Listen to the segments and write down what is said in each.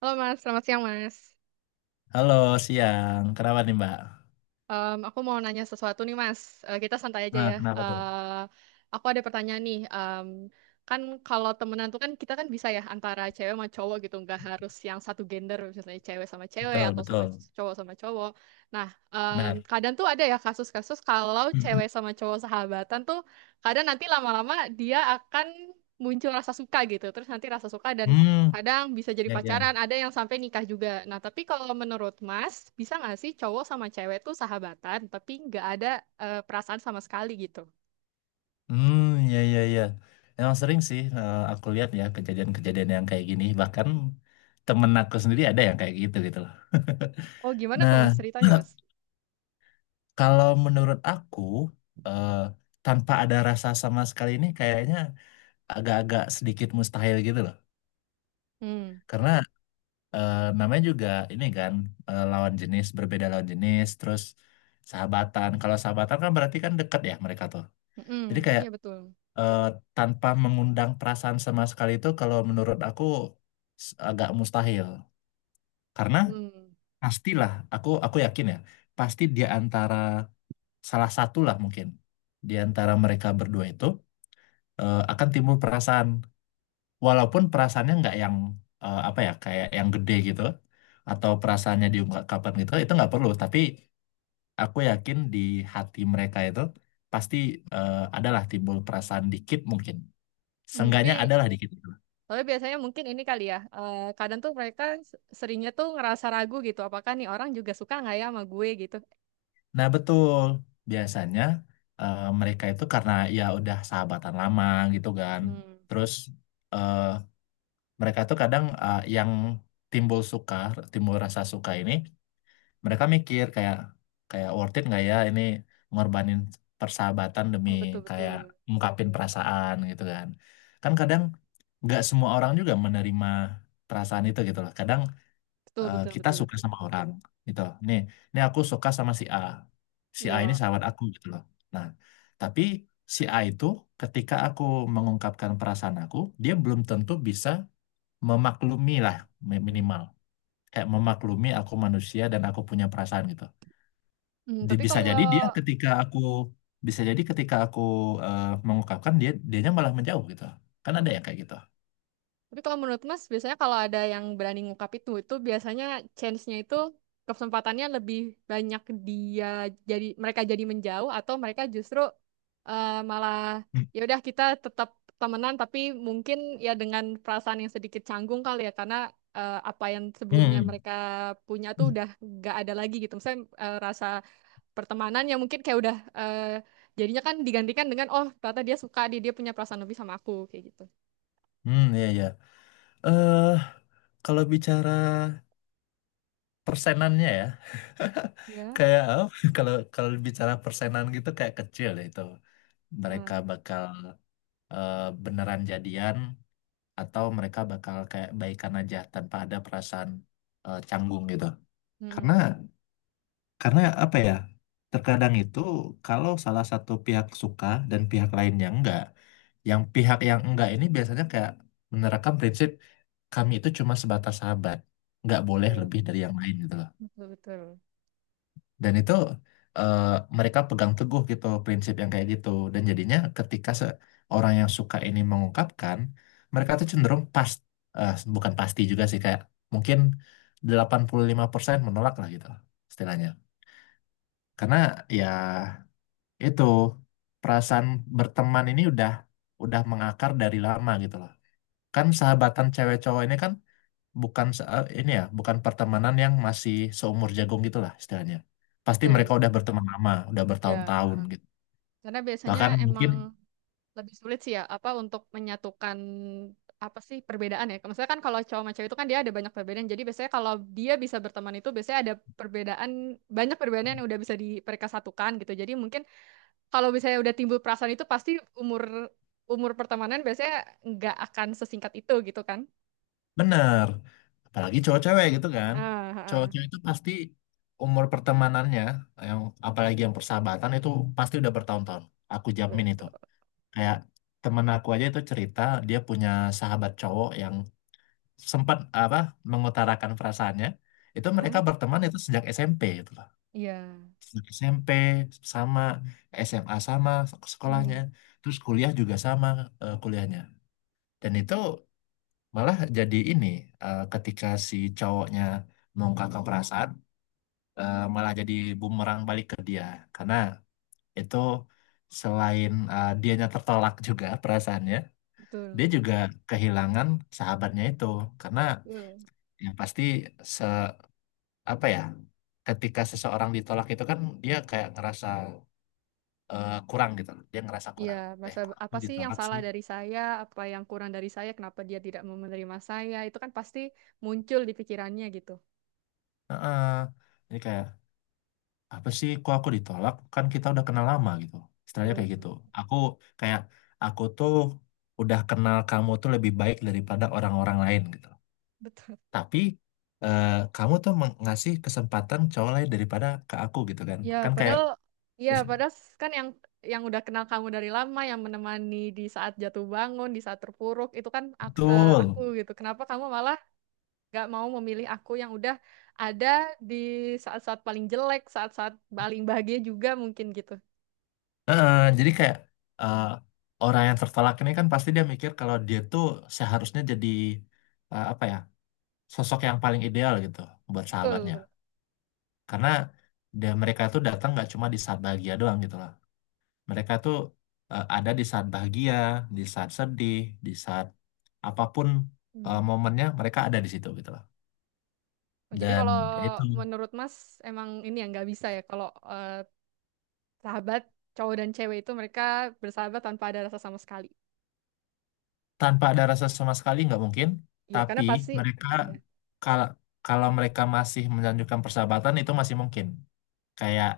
Halo Mas, selamat siang Mas. Halo, siang. Kenapa nih, Mbak? Aku mau nanya sesuatu nih Mas. Kita santai aja Nah, ya. kenapa tuh? Aku ada pertanyaan nih. Kan kalau temenan tuh kan kita kan bisa ya antara cewek sama cowok gitu, nggak harus yang satu gender, misalnya cewek sama cewek Betul, atau sama betul. cowok sama cowok. Nah, Benar. kadang tuh ada ya kasus-kasus kalau Mm. cewek sama cowok sahabatan tuh kadang nanti lama-lama dia akan muncul rasa suka gitu. Terus nanti rasa suka dan Hmm, kadang bisa jadi ya, pacaran, ya. ada yang sampai nikah juga. Nah, tapi kalau menurut Mas, bisa nggak sih cowok sama cewek tuh sahabatan, tapi nggak ada perasaan sama sekali gitu? Hmm, ya, ya, ya. Emang sering sih aku lihat ya kejadian-kejadian yang kayak gini. Bahkan temen aku sendiri ada yang kayak gitu gitu loh. Oh, gimana tuh Nah, Mas ceritanya, Mas? kalau menurut aku, eh, tanpa ada rasa sama sekali ini kayaknya agak-agak sedikit mustahil gitu loh. Hmm, Karena namanya juga ini kan lawan jenis, berbeda lawan jenis, terus sahabatan. Kalau sahabatan kan berarti kan deket ya mereka tuh. mm-mm, Jadi kayak iya betul. eh, tanpa mengundang perasaan sama sekali itu kalau menurut aku agak mustahil. Karena Hmm. pastilah aku yakin ya, pasti di antara salah satu lah mungkin di antara mereka berdua itu akan timbul perasaan walaupun perasaannya nggak yang apa ya kayak yang gede gitu atau perasaannya diungkapkan gitu itu nggak perlu tapi aku yakin di hati mereka itu pasti adalah timbul perasaan dikit mungkin Hmm, seenggaknya tapi adalah dikit gitu. tapi biasanya mungkin ini kali ya. Kadang tuh mereka seringnya tuh ngerasa ragu gitu. Apakah nih orang juga suka nggak ya sama gue gitu? Nah betul, biasanya mereka itu karena ya udah sahabatan lama gitu kan, Hmm. terus eh, mereka tuh kadang yang timbul suka timbul rasa suka ini, mereka mikir kayak kayak worth it nggak ya ini ngorbanin persahabatan demi Oh, betul kayak betul. ungkapin perasaan gitu kan. Kan kadang nggak semua orang juga menerima perasaan itu gitu loh. Kadang Betul betul kita betul suka betul. sama orang gitu, nih nih aku suka sama si A, si A ini Iya. sahabat aku gitu loh. Nah tapi si A itu ketika aku mengungkapkan perasaan aku, dia belum tentu bisa memaklumi lah, Hmm. minimal kayak memaklumi aku manusia dan aku punya perasaan gitu. Hmm, di- tapi bisa jadi dia kalau. ketika aku Bisa jadi ketika aku mengungkapkan, dia dianya malah menjauh gitu kan, ada ya kayak gitu. Tapi kalau menurut Mas, biasanya kalau ada yang berani ngungkap itu biasanya chance-nya itu, kesempatannya lebih banyak dia jadi mereka jadi menjauh atau mereka justru malah hmm ya udah kita tetap temenan tapi mungkin ya dengan perasaan yang sedikit canggung kali ya karena apa yang sebelumnya hmm mereka punya tuh Hmm. udah gak ada lagi gitu. Misalnya rasa pertemanan yang mungkin kayak udah jadinya kan digantikan dengan oh ternyata dia suka dia dia punya perasaan lebih sama aku kayak gitu. Hmm, iya iya. eh Kalau bicara persenannya ya, Ya. kayak eh, kalau kalau bicara persenan gitu kayak kecil ya itu mereka bakal eh, beneran jadian atau mereka bakal kayak baikan aja tanpa ada perasaan canggung gitu karena. Hmm. Karena apa ya? Terkadang itu kalau salah satu pihak suka dan pihak lainnya enggak, yang pihak yang enggak ini biasanya kayak menerapkan prinsip kami itu cuma sebatas sahabat, nggak boleh Betul, lebih dari yang lain gitu loh. betul, betul. Dan itu eh, mereka pegang teguh gitu prinsip yang kayak gitu. Dan jadinya ketika orang yang suka ini mengungkapkan, mereka tuh cenderung pas bukan pasti juga sih, kayak mungkin 85% menolak lah gitu loh, istilahnya. Karena ya itu, perasaan berteman ini udah mengakar dari lama gitu loh. Kan sahabatan cewek cowok ini kan bukan ini ya, bukan pertemanan yang masih seumur jagung gitu lah istilahnya. Pasti Betul, mereka udah berteman lama, udah ya. bertahun-tahun Ah. gitu. Karena biasanya Bahkan emang mungkin lebih sulit sih ya, apa untuk menyatukan apa sih perbedaan ya. Maksudnya kan kalau cowok sama cewek itu kan dia ada banyak perbedaan. Jadi biasanya kalau dia bisa berteman itu biasanya ada perbedaan, banyak perbedaan yang udah bisa mereka satukan gitu. Jadi mungkin kalau misalnya udah timbul perasaan itu pasti umur umur pertemanan biasanya nggak akan sesingkat itu gitu kan. bener, apalagi cowok-cewek gitu kan. Ah, ah, ah. Cowok-cewek itu pasti umur pertemanannya, yang apalagi yang persahabatan itu pasti udah bertahun-tahun. Aku Betul, jamin itu. betul. Kayak temen aku aja itu cerita, dia punya sahabat cowok yang sempat apa mengutarakan perasaannya. Itu mereka Ah, berteman itu sejak SMP gitu loh, iya. sejak SMP sama SMA, sama sekolahnya, Hmm, terus kuliah juga sama kuliahnya. Dan itu malah jadi ini, ketika si cowoknya mengungkapkan perasaan, malah jadi bumerang balik ke dia karena itu, selain dianya tertolak juga perasaannya, betul, dia juga kehilangan sahabatnya itu. Karena betul. ya pasti se apa ya, ketika seseorang ditolak itu kan dia kayak ngerasa kurang gitu loh, dia ngerasa Iya, kurang. Masa Kok aku apa sih yang ditolak salah sih? dari saya, apa yang kurang dari saya, kenapa dia tidak mau menerima saya, itu kan pasti muncul di pikirannya gitu. Heeh. Ini kayak apa sih, kok aku ditolak, kan kita udah kenal lama gitu, istilahnya Betul, kayak gitu. betul. Aku kayak aku tuh udah kenal kamu tuh lebih baik daripada orang-orang lain gitu, Betul. tapi eh, kamu tuh mengasih kesempatan cowok lain daripada ke aku gitu kan, Ya, kan kayak padahal ya, padahal kan yang udah kenal kamu dari lama, yang menemani di saat jatuh bangun, di saat terpuruk, itu kan betul. aku gitu. Kenapa kamu malah gak mau memilih aku yang udah ada di saat-saat paling jelek, saat-saat paling bahagia juga mungkin gitu. Eh, jadi kayak eh, orang yang tertolak ini kan pasti dia mikir kalau dia tuh seharusnya jadi apa ya, sosok yang paling ideal gitu buat sahabatnya. Betul. Karena mereka tuh datang nggak cuma di saat bahagia doang gitu loh. Mereka tuh ada di saat bahagia, di saat sedih, di saat apapun Betul. Momennya mereka ada di situ gitu loh. Oh, jadi Dan kalau ya itu, menurut Mas emang ini yang nggak bisa ya kalau eh, sahabat cowok dan cewek itu mereka bersahabat tanpa ada rasa sama sekali. tanpa ada rasa sama sekali nggak mungkin, Iya, karena tapi pasti mereka ya. kalau kalau mereka masih melanjutkan persahabatan itu masih mungkin. Kayak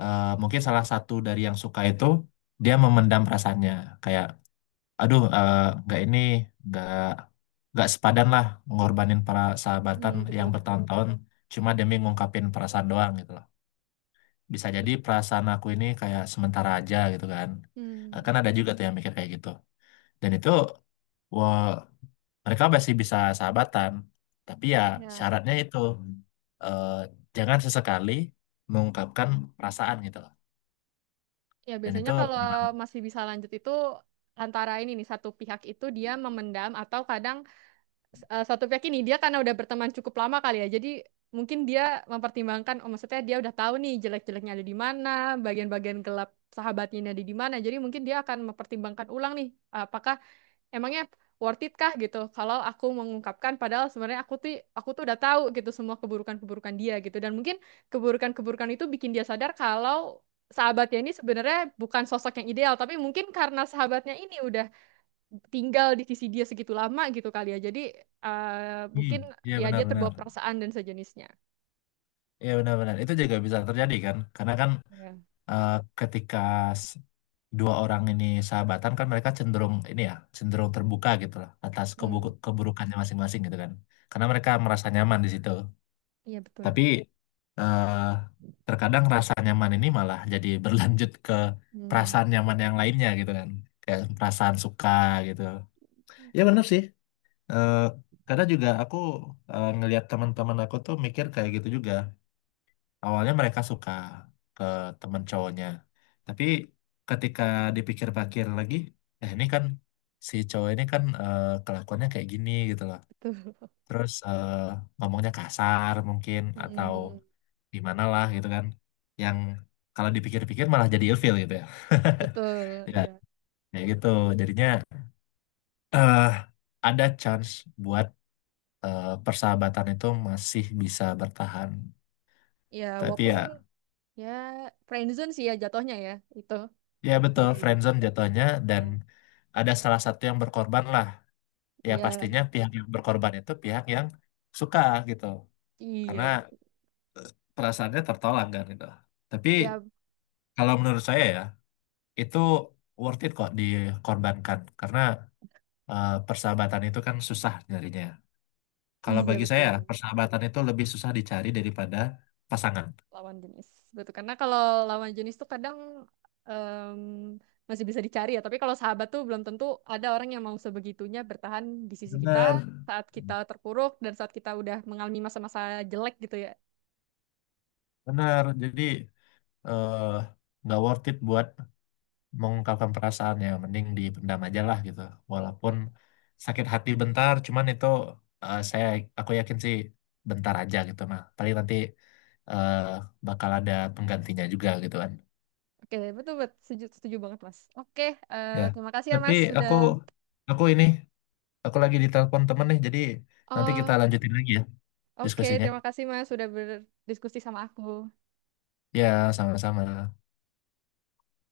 mungkin salah satu dari yang suka itu dia memendam perasaannya, kayak aduh eh, nggak ini nggak sepadan lah ngorbanin persahabatan Hmm, yang betul betul. bertahun-tahun cuma demi ngungkapin perasaan doang gitu loh. Bisa jadi Bet-. perasaan aku ini kayak sementara aja gitu kan. Eh, kan Hmm. ada juga tuh yang mikir kayak gitu. Dan itu wah, mereka masih bisa sahabatan tapi ya Ya. syaratnya itu eh, jangan sesekali mengungkapkan perasaan gitu loh, Ya dan biasanya itu kalau memang. masih bisa lanjut itu antara ini nih satu pihak itu dia memendam atau kadang satu pihak ini dia karena udah berteman cukup lama kali ya. Jadi mungkin dia mempertimbangkan, oh maksudnya dia udah tahu nih jelek-jeleknya ada di mana, bagian-bagian gelap sahabatnya ini ada di mana. Jadi mungkin dia akan mempertimbangkan ulang nih, apakah emangnya worth it kah gitu. Kalau aku mengungkapkan, padahal sebenarnya aku tuh udah tahu gitu semua keburukan-keburukan dia gitu. Dan mungkin keburukan-keburukan itu bikin dia sadar kalau sahabatnya ini sebenarnya bukan sosok yang ideal, tapi mungkin karena sahabatnya ini udah tinggal di sisi dia segitu lama gitu kali ya. Jadi Hmm, mungkin iya ya dia benar-benar. terbawa perasaan dan sejenisnya. Iya benar-benar itu juga bisa terjadi kan karena kan Ya. eh, ketika s- dua orang ini sahabatan kan mereka cenderung ini ya cenderung terbuka gitu loh atas Hmm. Keburukannya masing-masing gitu kan, karena mereka merasa nyaman di situ. Iya betul. Tapi eh, terkadang rasa nyaman ini malah jadi berlanjut ke Hmm. perasaan nyaman yang lainnya gitu kan. Kayak perasaan suka gitu. Ya benar sih. Eh, kadang juga aku ngelihat teman-teman aku tuh mikir kayak gitu juga. Awalnya mereka suka ke teman cowoknya. Tapi ketika dipikir-pikir lagi, eh ini kan si cowok ini kan kelakuannya kayak gini gitu loh. Betul. Terus ngomongnya kasar mungkin atau Hmm. di mana lah gitu kan, yang kalau dipikir-pikir malah jadi ilfil gitu ya. Betul. Ya Iya. kayak gitu, jadinya eh ada chance buat persahabatan itu masih bisa bertahan, Ya tapi walaupun ya ya friendzone sih ya jatuhnya ya itu. ya Kalau betul, kayak gitu. friendzone jatuhnya, dan Hmm. ada salah satu yang berkorban lah. Ya Iya. pastinya pihak yang berkorban itu pihak yang suka gitu, karena Iya. perasaannya tertolak kan gitu. Tapi Ya, kalau menurut saya ya, itu worth it kok dikorbankan karena persahabatan itu kan susah nyarinya. Kalau iya bagi saya, betul. persahabatan itu lebih susah dicari daripada pasangan. Lawan jenis. Betul. Karena kalau lawan jenis tuh kadang em, masih bisa dicari ya. Tapi kalau sahabat tuh belum tentu ada orang yang mau sebegitunya bertahan di sisi kita Benar, saat kita terpuruk dan saat kita udah mengalami masa-masa jelek gitu ya. benar. Jadi eh, nggak worth it buat mengungkapkan perasaannya. Mending dipendam aja lah gitu. Gitu. Walaupun sakit hati bentar, cuman itu eh, saya aku yakin sih bentar aja gitu mah. Paling nanti eh, bakal ada penggantinya juga gitu kan. Oke, betul betul setuju, setuju banget Mas. Oke, Ya, terima kasih ya tapi Mas aku sudah. aku ini aku lagi ditelepon temen nih, jadi nanti kita Oh, lanjutin lagi ya oke, diskusinya. terima kasih Mas sudah berdiskusi sama aku. Ya, sama-sama.